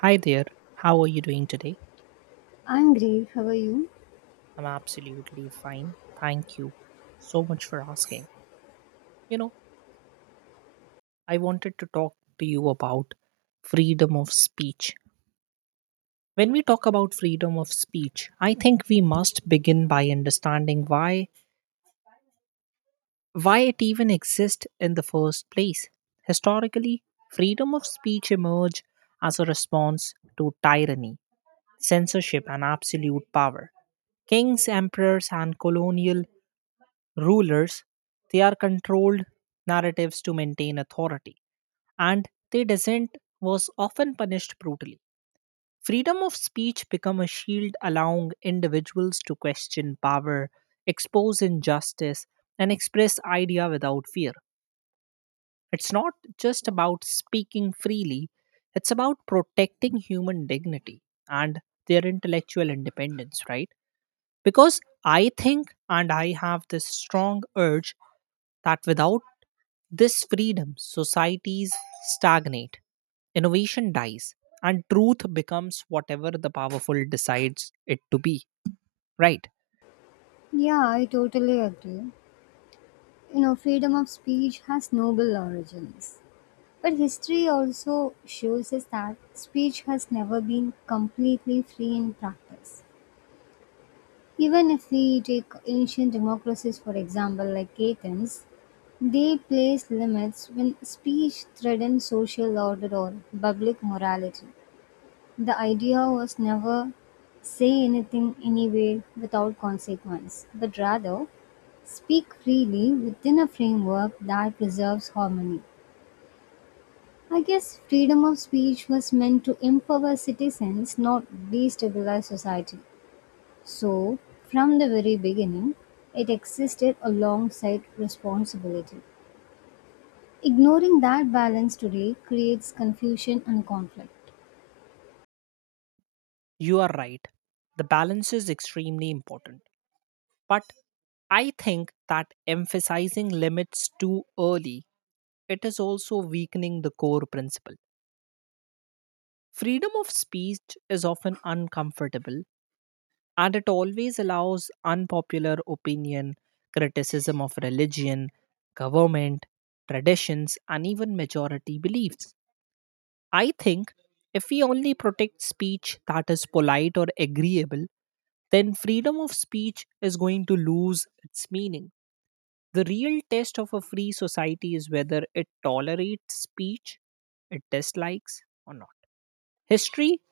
Hi there, how are you doing today? I'm great. How are you? I'm absolutely fine. Thank you so much for asking. You know, I wanted to talk to you about freedom of speech. When we talk about freedom of speech, I think we must begin by understanding why it even exists in the first place. Historically, freedom of speech emerged as a response to tyranny, censorship and absolute power. Kings, emperors and colonial rulers they are controlled narratives to maintain authority, and their dissent was often punished brutally. Freedom of speech become a shield allowing individuals to question power, expose injustice, and express idea without fear. It's not just about speaking freely, it's about protecting human dignity and their intellectual independence, right? Because I think, and I have this strong urge, that without this freedom, societies stagnate, innovation dies, and truth becomes whatever the powerful decides it to be. Right? Yeah, I totally agree. You know, freedom of speech has noble origins. But history also shows us that speech has never been completely free in practice. Even if we take ancient democracies, for example, like Athens, they place limits when speech threatens social order or public morality. The idea was never say anything anywhere without consequence, but rather speak freely within a framework that preserves harmony. I guess freedom of speech was meant to empower citizens, not destabilize society. So, from the very beginning, it existed alongside responsibility. Ignoring that balance today creates confusion and conflict. You are right. The balance is extremely important. But I think that emphasizing limits too early, it is also weakening the core principle. Freedom of speech is often uncomfortable and it always allows unpopular opinion, criticism of religion, government, traditions, and even majority beliefs. I think if we only protect speech that is polite or agreeable, then freedom of speech is going to lose its meaning. The real test of a free society is whether it tolerates speech it dislikes or not. History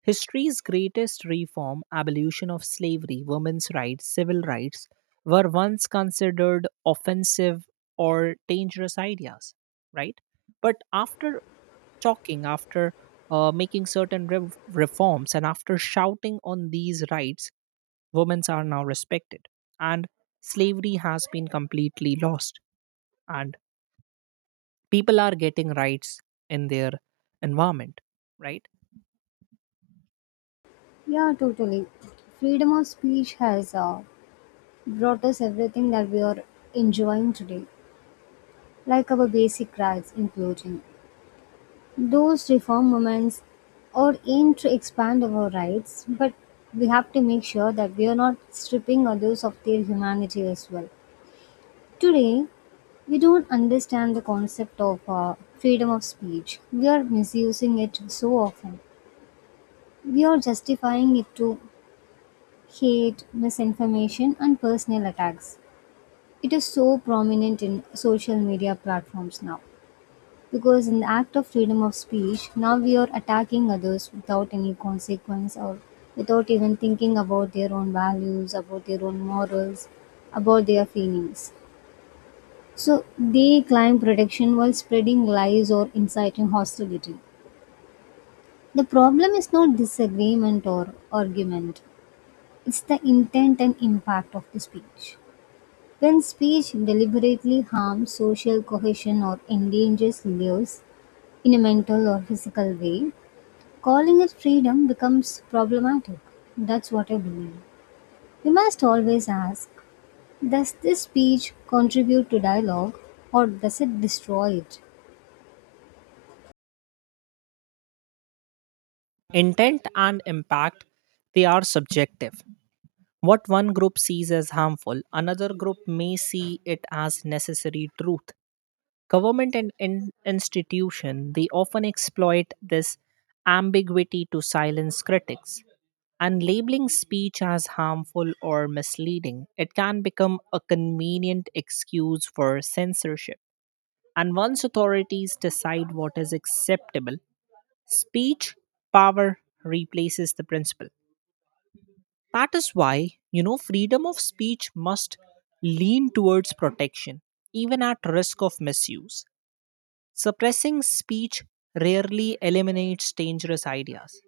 History's greatest reform, abolition of slavery, women's rights, civil rights, were once considered offensive or dangerous ideas, right? But after talking, after making certain rev reforms, and after shouting on these rights, women are now respected. And slavery has been completely lost. And people are getting rights in their environment, right? Yeah, totally. Freedom of speech has brought us everything that we are enjoying today, like our basic rights, including those reform movements are aimed to expand our rights, but we have to make sure that we are not stripping others of their humanity as well. Today, we don't understand the concept of freedom of speech. We are misusing it so often. We are justifying it to hate, misinformation, and personal attacks. It is so prominent in social media platforms now. Because in the act of freedom of speech, now we are attacking others without any consequence or without even thinking about their own values, about their own morals, about their feelings. So they claim protection while spreading lies or inciting hostility. The problem is not disagreement or argument, it's the intent and impact of the speech. When speech deliberately harms social cohesion or endangers lives in a mental or physical way, calling it freedom becomes problematic. That's what I believe. We must always ask, does this speech contribute to dialogue or does it destroy it? Intent and impact, they are subjective. What one group sees as harmful, another group may see it as necessary truth. Government and institution, they often exploit this ambiguity to silence critics. And labeling speech as harmful or misleading, it can become a convenient excuse for censorship. And once authorities decide what is acceptable, speech power replaces the principle. That is why, freedom of speech must lean towards protection, even at risk of misuse. Suppressing speech rarely eliminates dangerous ideas,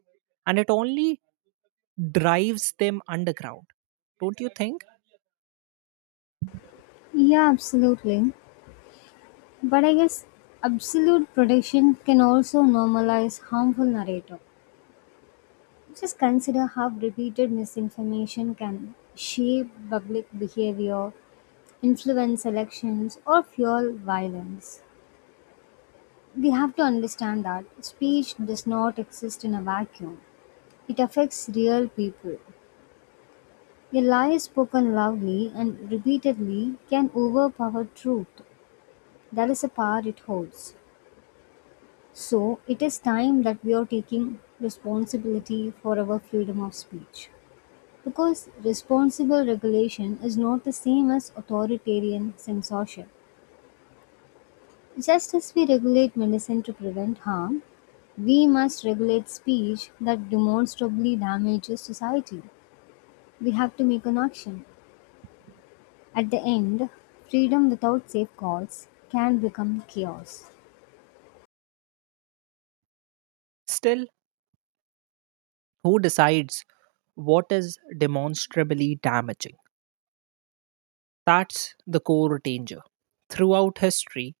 and it only drives them underground. Don't you think? Yeah, absolutely. But I guess absolute protection can also normalize harmful narrative. Just consider how repeated misinformation can shape public behavior, influence elections, or fuel violence. We have to understand that speech does not exist in a vacuum. It affects real people. A lie spoken loudly and repeatedly can overpower truth. That is the power it holds. So, it is time that we are taking responsibility for our freedom of speech. Because responsible regulation is not the same as authoritarian censorship. Just as we regulate medicine to prevent harm, we must regulate speech that demonstrably damages society. We have to make an action. At the end, freedom without safeguards can become chaos, Still, who decides what is demonstrably damaging? That's the core danger. Throughout history,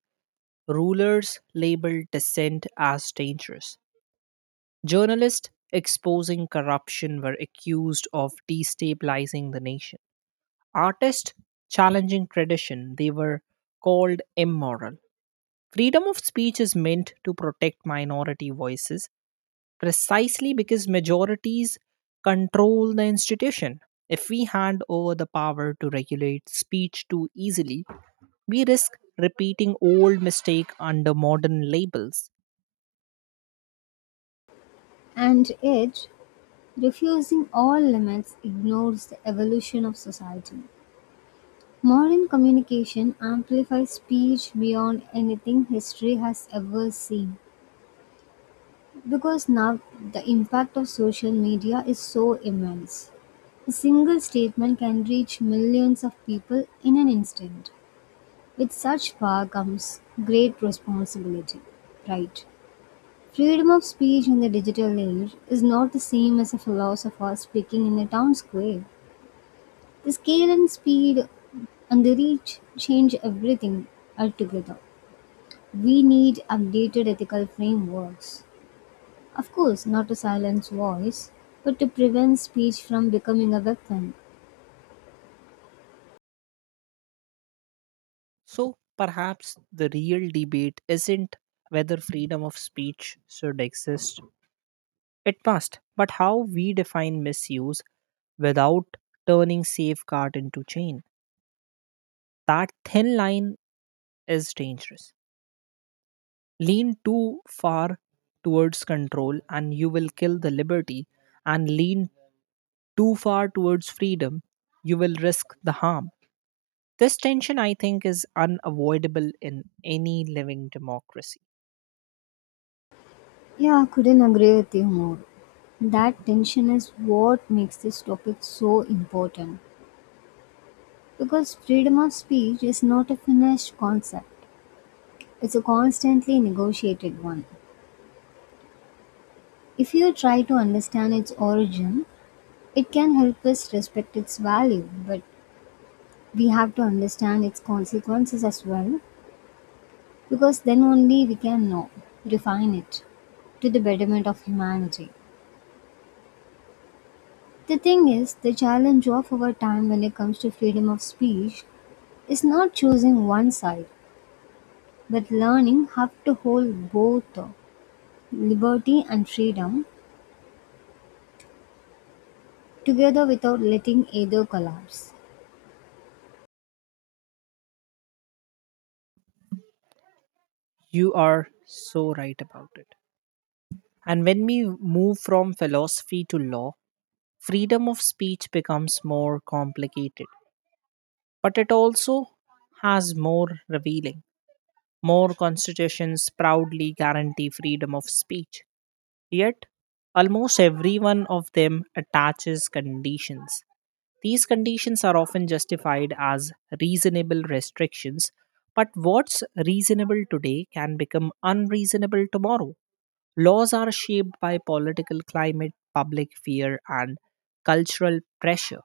rulers labeled dissent as dangerous. Journalists exposing corruption were accused of destabilizing the nation. Artists challenging tradition, they were called immoral. Freedom of speech is meant to protect minority voices precisely because majorities control the institution. If we hand over the power to regulate speech too easily, we risk repeating old mistakes under modern labels. and yet, refusing all limits ignores the evolution of society. Modern communication amplifies speech beyond anything history has ever seen because now the impact of social media is so immense. A single statement can reach millions of people in an instant. With such power comes great responsibility, right? Freedom of speech in the digital age is not the same as a philosopher speaking in a town square. The scale and speed and the reach change everything altogether. We need updated ethical frameworks. Of course, not to silence voice, but to prevent speech from becoming a weapon. So perhaps the real debate isn't whether freedom of speech should exist, it must, but how we define misuse without turning safeguard into chain. That thin line is dangerous. Lean too far towards control and you will kill the liberty, and lean too far towards freedom, you will risk the harm. This tension, I think, is unavoidable in any living democracy. Yeah, I couldn't agree with you more. That tension is what makes this topic so important because freedom of speech is not a finished concept. It's a constantly negotiated one. If you try to understand its origin, it can help us respect its value, but we have to understand its consequences as well, because then only we can know, define it to the betterment of humanity. The thing is, the challenge of our time when it comes to freedom of speech is not choosing one side, but learning how to hold both liberty and freedom together without letting either collapse. You are so right about it. And when we move from philosophy to law, freedom of speech becomes more complicated, but it also has more revealing. More constitutions proudly guarantee freedom of speech, yet, almost every one of them attaches conditions. These conditions are often justified as reasonable restrictions, but what's reasonable today can become unreasonable tomorrow. Laws are shaped by political climate, public fear, and cultural pressure.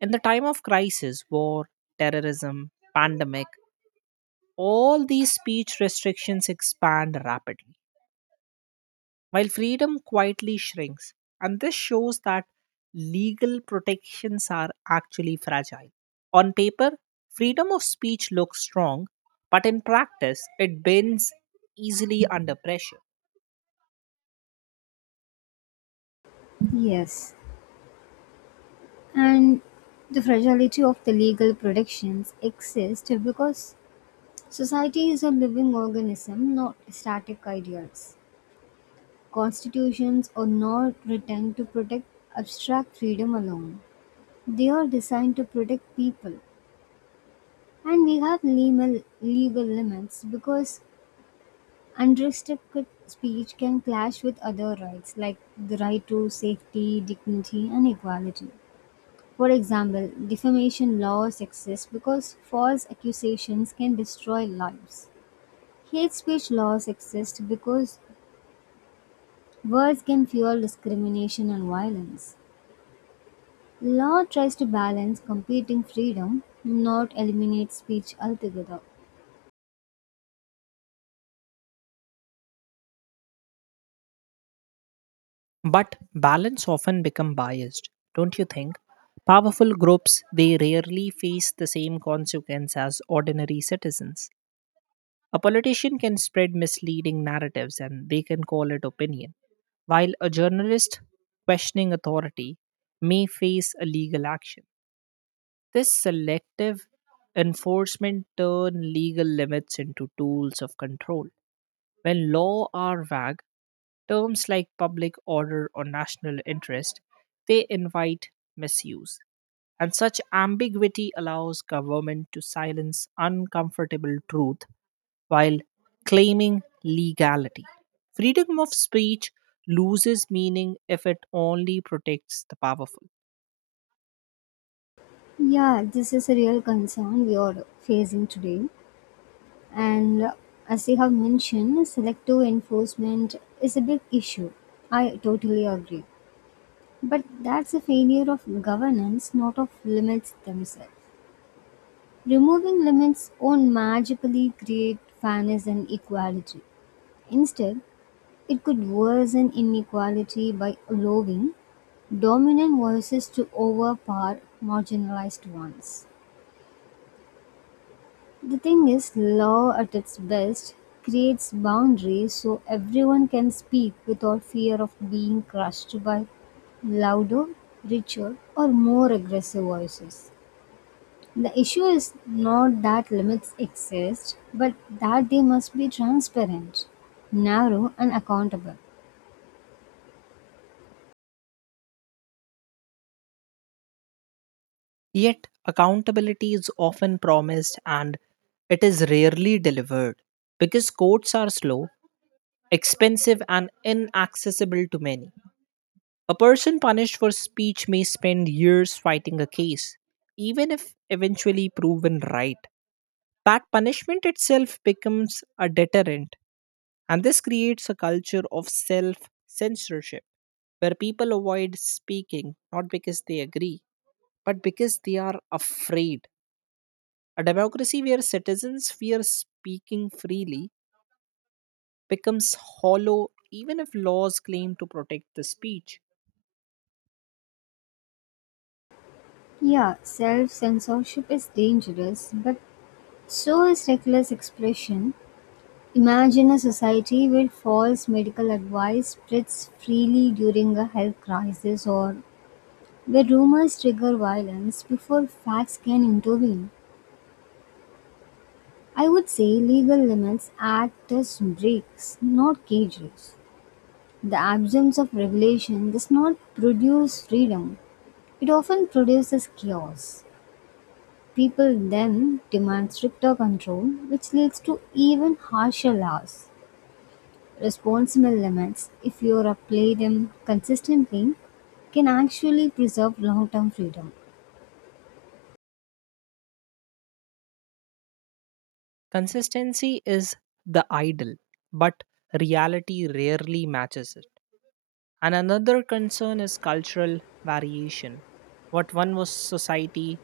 In the time of crisis, war, terrorism, pandemic, all these speech restrictions expand rapidly, while freedom quietly shrinks. And this shows that legal protections are actually fragile. On paper, freedom of speech looks strong, but in practice, it bends easily under pressure. Yes, and the fragility of the legal protections exist because society is a living organism, not static ideals. Constitutions are not written to protect abstract freedom alone. They are designed to protect people, and we have legal limits because unrestricted speech can clash with other rights like the right to safety, dignity, and equality. For example, defamation laws exist because false accusations can destroy lives. Hate speech laws exist because words can fuel discrimination and violence. Law tries to balance competing freedom, not eliminate speech altogether. But balance often become biased, don't you think? Powerful groups they rarely face the same consequence as ordinary citizens. A politician can spread misleading narratives and they can call it opinion, while a journalist questioning authority may face a legal action. This selective enforcement turn legal limits into tools of control. When law are vague, terms like public order or national interest, they invite misuse. And such ambiguity allows government to silence uncomfortable truth while claiming legality. Freedom of speech loses meaning if it only protects the powerful. Yeah, this is a real concern we are facing today. And as you have mentioned, selective enforcement is a big issue. I totally agree. But that's a failure of governance, not of limits themselves. Removing limits won't magically create fairness and equality. Instead, it could worsen inequality by allowing dominant voices to overpower marginalized ones. The thing is, law at its best creates boundaries so everyone can speak without fear of being crushed by louder, richer, or more aggressive voices. The issue is not that limits exist, but that they must be transparent, narrow, and accountable. Yet, accountability is often promised and it is rarely delivered because courts are slow, expensive and inaccessible to many. A person punished for speech may spend years fighting a case, even if eventually proven right. That punishment itself becomes a deterrent, and this creates a culture of self censorship where people avoid speaking not because they agree, but because they are afraid. A democracy where citizens fear speaking freely becomes hollow even if laws claim to protect the speech. Yeah, self censorship is dangerous, but so is reckless expression. Imagine a society where false medical advice spreads freely during a health crisis or where rumors trigger violence before facts can intervene. I would say legal limits act as brakes, not cages. The absence of regulation does not produce freedom, it often produces chaos. People then demand stricter control, which leads to even harsher laws. Responsible limits, if you apply them consistently, can actually preserve long term freedom. Consistency is the ideal, but reality rarely matches it. And another concern is cultural variation. What one was society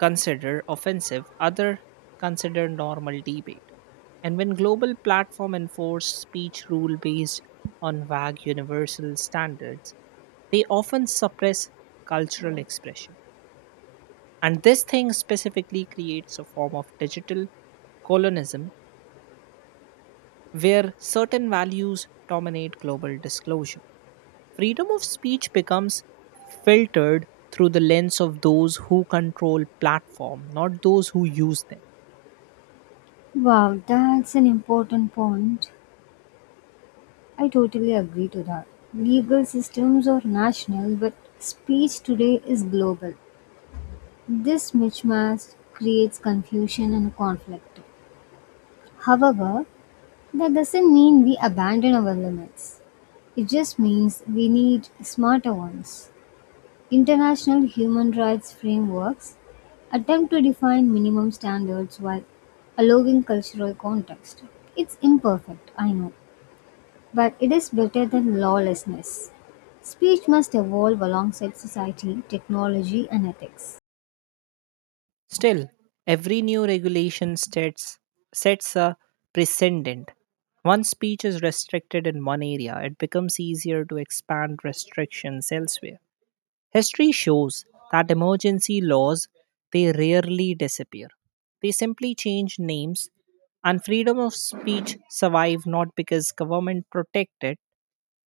consider offensive, other consider normal debate. And when global platforms enforce speech rule based on vague universal standards, they often suppress cultural expression. And this thing specifically creates a form of digital colonialism where certain values dominate global disclosure. Freedom of speech becomes filtered through the lens of those who control platform, not those who use them. Wow, that's an important point. I totally agree to that. Legal systems are national, but speech today is global. This mismatch creates confusion and conflict. However, that doesn't mean we abandon our limits. It just means we need smarter ones. International human rights frameworks attempt to define minimum standards while allowing cultural context. It's imperfect, I know, but it is better than lawlessness. Speech must evolve alongside society, technology, and ethics. Still, every new regulation sets a precedent. Once speech is restricted in one area, it becomes easier to expand restrictions elsewhere. History shows that emergency laws they rarely disappear. They simply change names, and freedom of speech survive, not because government protect it,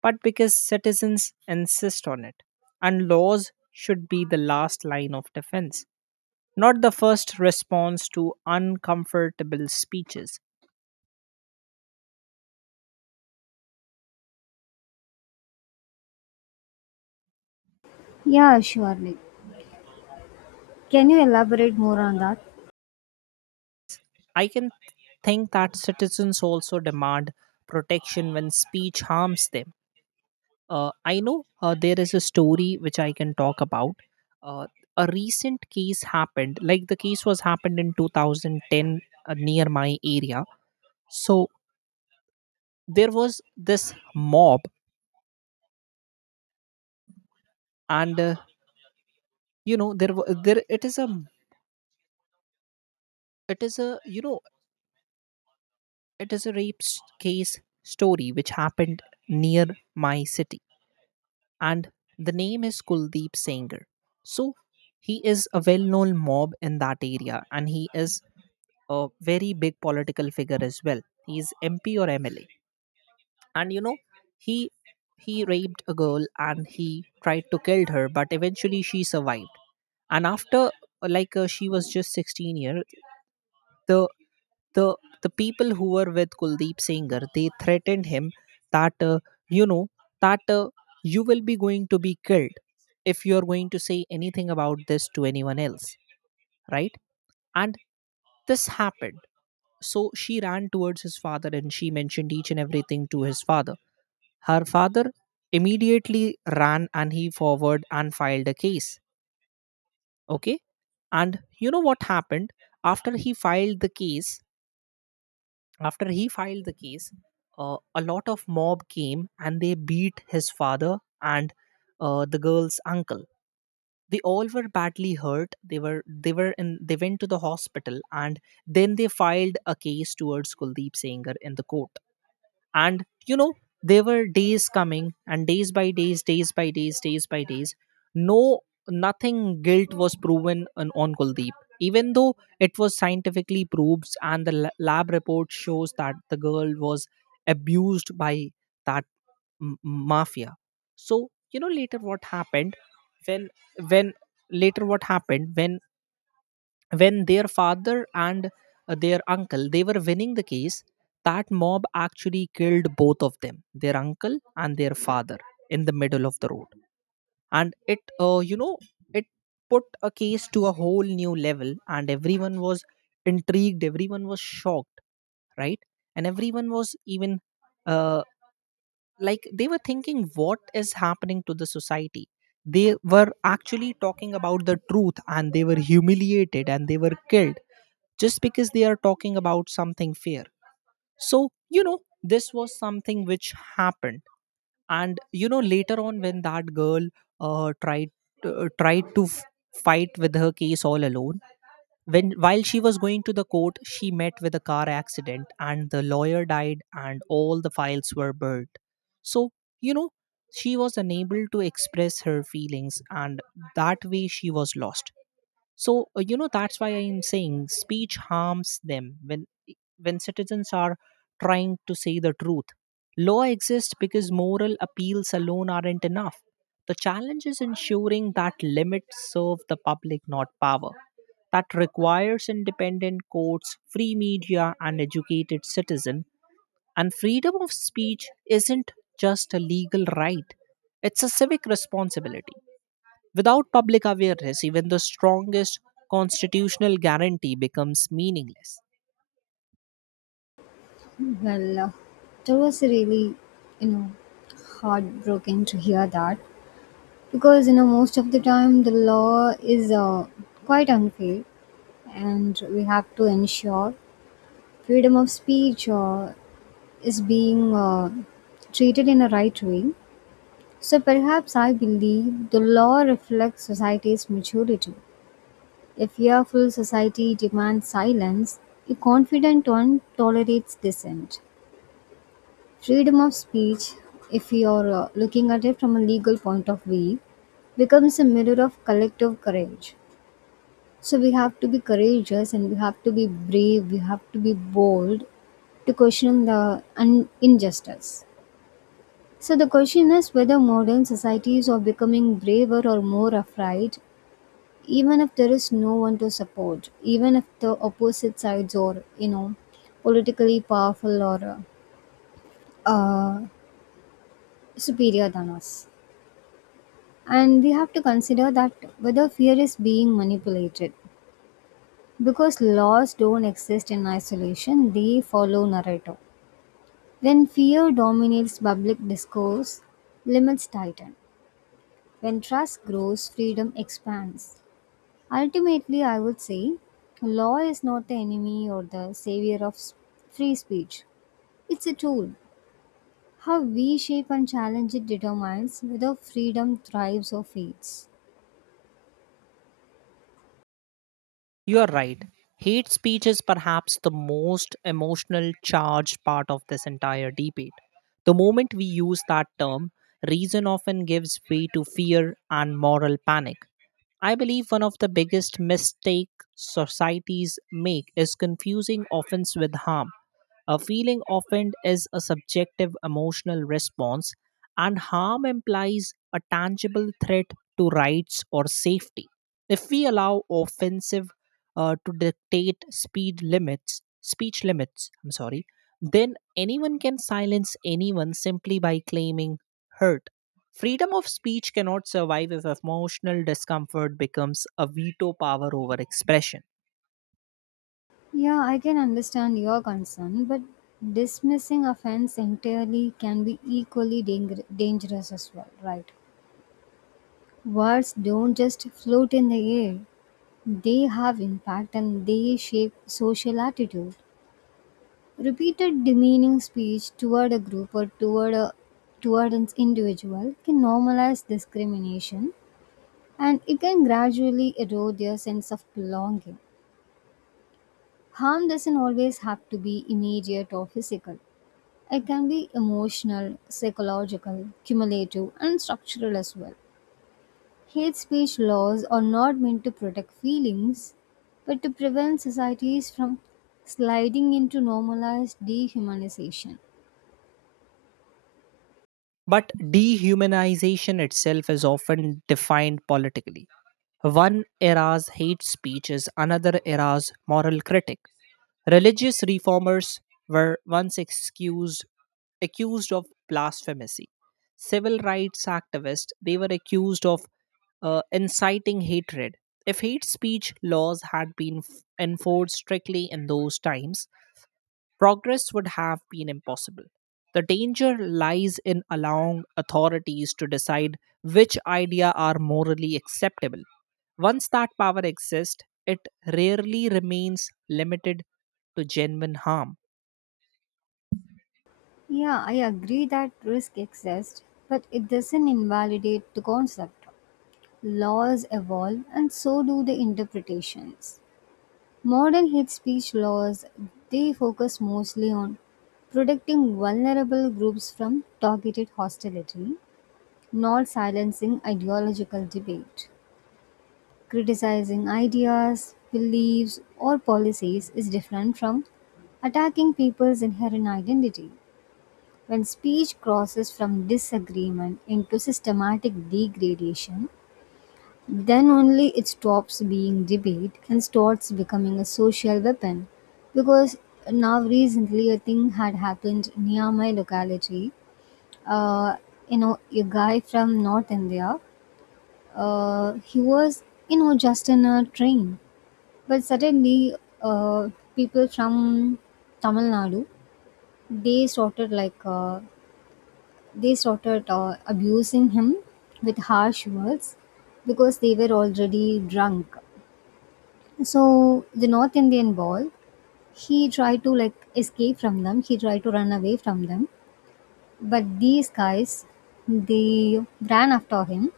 but because citizens insist on it. And laws should be the last line of defense, not the first response to uncomfortable speeches. Yeah, surely. Can you elaborate more on that? I can think that citizens also demand protection when speech harms them. I know there is a story which I can talk about. Uh, a recent case happened, like the case was happened in 2010 near my area. So there was this mob, and there wa- there it is a you know it is a rape case story which happened near my city, and the name is Kuldeep Sanger. So he is a well known mob in that area, and he is a very big political figure as well. He is MP or MLA. And you know, he he raped a girl and he tried to kill her, but eventually she survived. And after like she was just 16 years, the the the people who were with Kuldeep Singhar they threatened him that uh, you know that you will be going to be killed if you are going to say anything about this to anyone else, right? And this happened. So she ran towards his father, and she mentioned each and everything to his father. Her father immediately ran and he forward and filed a case. Okay. And you know what happened after he filed the case? After he filed the case, a lot of mob came and they beat his father and the girl's uncle. They all were badly hurt. They were in they went to the hospital, and then they filed a case towards Kuldeep Sanger in the court. And there were days coming, and days by days, days by days, days by days. No, nothing guilt was proven on Kuldeep, even though it was scientifically proved and the lab report shows that the girl was abused by that mafia. So later what happened, when when later what happened, when their father and their uncle, they were winning the case. That mob actually killed both of them, their uncle and their father, in the middle of the road. And it you know it put a case to a whole new level, and everyone was intrigued, everyone was shocked, right? And everyone was even uh, like they were thinking what is happening to the society. They were actually talking about the truth and they were humiliated and they were killed just because they are talking about something fair. So, this was something which happened. And later on when that girl uh, tried, tried to fight with her case all alone, when while she was going to the court, she met with a car accident and the lawyer died and all the files were burnt. So, you know, she was unable to express her feelings and that way she was lost. So, that's why I am saying speech harms them when citizens are trying to say the truth. Law exists because moral appeals alone aren't enough. The challenge is ensuring that limits serve the public, not power. That requires independent courts, free media, and educated citizen. And freedom of speech isn't just a legal right; it's a civic responsibility. Without public awareness, even the strongest constitutional guarantee becomes meaningless. Well, that was really, you know, heartbroken to hear that, because most of the time the law is quite unfair, and we have to ensure freedom of speech is being treated in a right way. So perhaps I believe the law reflects society's maturity. A fearful society demands silence. A confident one tolerates dissent. Freedom of speech, if you're looking at it from a legal point of view, becomes a mirror of collective courage. So we have to be courageous and we have to be brave, we have to be bold to question the injustice. So the question is whether modern societies are becoming braver or more afraid, even if there is no one to support, even if the opposite sides are, politically powerful or uh, uh, superior than us. And we have to consider that whether fear is being manipulated. Because laws don't exist in isolation, they follow narrative. When fear dominates public discourse, limits tighten. When trust grows, freedom expands. Ultimately, I would say law is not the enemy or the savior of free speech, it's a tool. How we shape and challenge it determines whether freedom thrives or fades. You are right. Hate speech is perhaps the most emotional charged part of this entire debate. The moment we use that term, reason often gives way to fear and moral panic. I believe one of the biggest mistake societies make is confusing offense with harm. A feeling offended is a subjective emotional response, and harm implies a tangible threat to rights or safety. If we allow offensive to dictate speed limits speech limits, I'm sorry, then anyone can silence anyone simply by claiming hurt. Freedom of speech cannot survive if emotional discomfort becomes a veto power over expression. Yeah, I can understand your concern, but dismissing offense entirely can be equally dangerous as well, right? Words don't just float in the air, they have impact and they shape social attitude. Repeated demeaning speech toward a group or toward an individual can normalize discrimination, and it can gradually erode their sense of belonging. Harm doesn't always have to be immediate or physical. It can be emotional, psychological, cumulative, and structural as well. Hate speech laws are not meant to protect feelings, but to prevent societies from sliding into normalized dehumanization. But dehumanization itself is often defined politically. One era's hate speech is another era's moral critic. Religious reformers were once excused accused of blasphemy. Civil rights activists they were accused of inciting hatred. If hate speech laws had been enforced strictly in those times, progress would have been impossible. The danger lies in allowing authorities to decide which ideas are morally acceptable. Once that power exists, it rarely remains limited to genuine harm. Yeah, I agree that risk exists, but it doesn't invalidate the concept. Laws evolve, and so do the interpretations. Modern hate speech laws, they focus mostly on protecting vulnerable groups from targeted hostility, not silencing ideological debate. Criticizing ideas, beliefs, or policies is different from attacking people's inherent identity. When speech crosses from disagreement into systematic degradation, then only it stops being debate and starts becoming a social weapon. Because now recently a thing had happened near my locality. Uh, a guy from North India. He was just in a train, but suddenly uh, people from Tamil Nadu they started like uh, they started abusing him with harsh words, because they were already drunk. So the North Indian ball, he tried to like escape from them. He tried to run away from them, but these guys, they ran after him.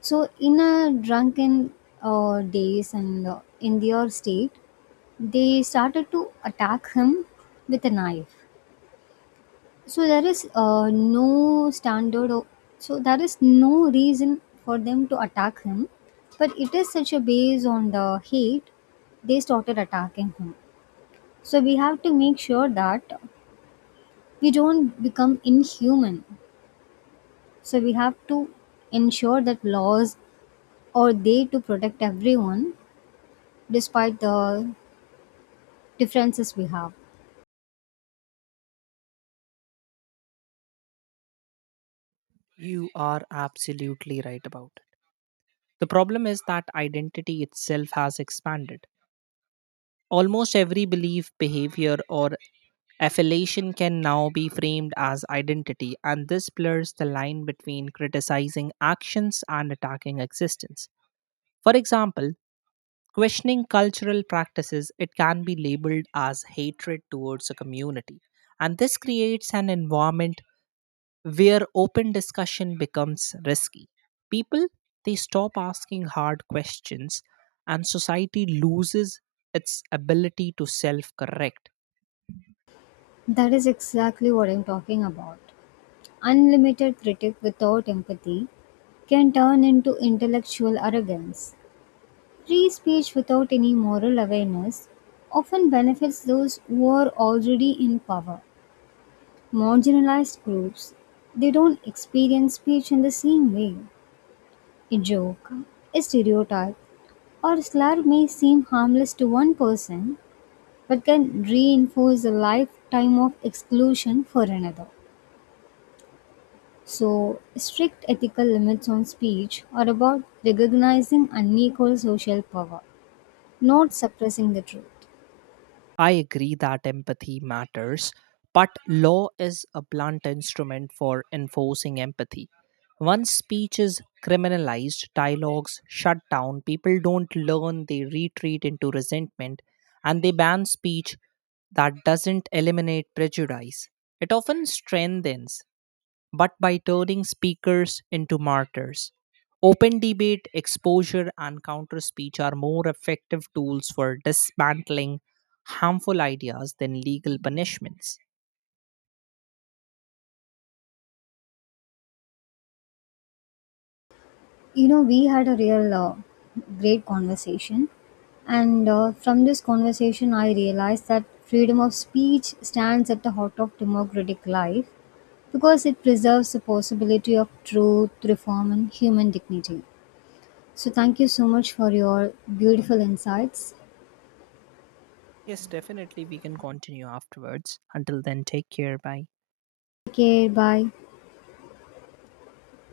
So in a drunken days and in their state, they started to attack him with a knife. So there is no standard. So there is no reason for them to attack him, but it is such a base on the hate they started attacking him. So we have to make sure that we don't become inhuman. So we have to ensure that laws are there to protect everyone despite the differences we have. You are absolutely right about it. The problem is that identity itself has expanded. Almost every belief, behavior, or affiliation can now be framed as identity, and this blurs the line between criticizing actions and attacking existence. For example, questioning cultural practices, it can be labeled as hatred towards a community, and this creates an environment where open discussion becomes risky. People, they stop asking hard questions, and society loses its ability to self correct. That is exactly what I'm talking about. Unlimited critic without empathy can turn into intellectual arrogance. Free speech without any moral awareness often benefits those who are already in power. Marginalized groups, they don't experience speech in the same way. A joke, a stereotype, or a slur may seem harmless to one person, but can reinforce a lifetime of exclusion for another. So strict ethical limits on speech are about recognizing unequal social power, not suppressing the truth. I agree that empathy matters, but law is a blunt instrument for enforcing empathy. Once speech is criminalized, dialogues shut down, people don't learn, they retreat into resentment, and they ban speech that doesn't eliminate prejudice. It often strengthens but by turning speakers into martyrs. Open debate, exposure, and counter speech are more effective tools for dismantling harmful ideas than legal punishments. We had a real great conversation, and from this conversation I realized that freedom of speech stands at the heart of democratic life, because it preserves the possibility of truth reform and human dignity. So thank you so much for your beautiful insights. Yes, definitely, we can continue afterwards. Until then, take care. Bye. Take care. Bye.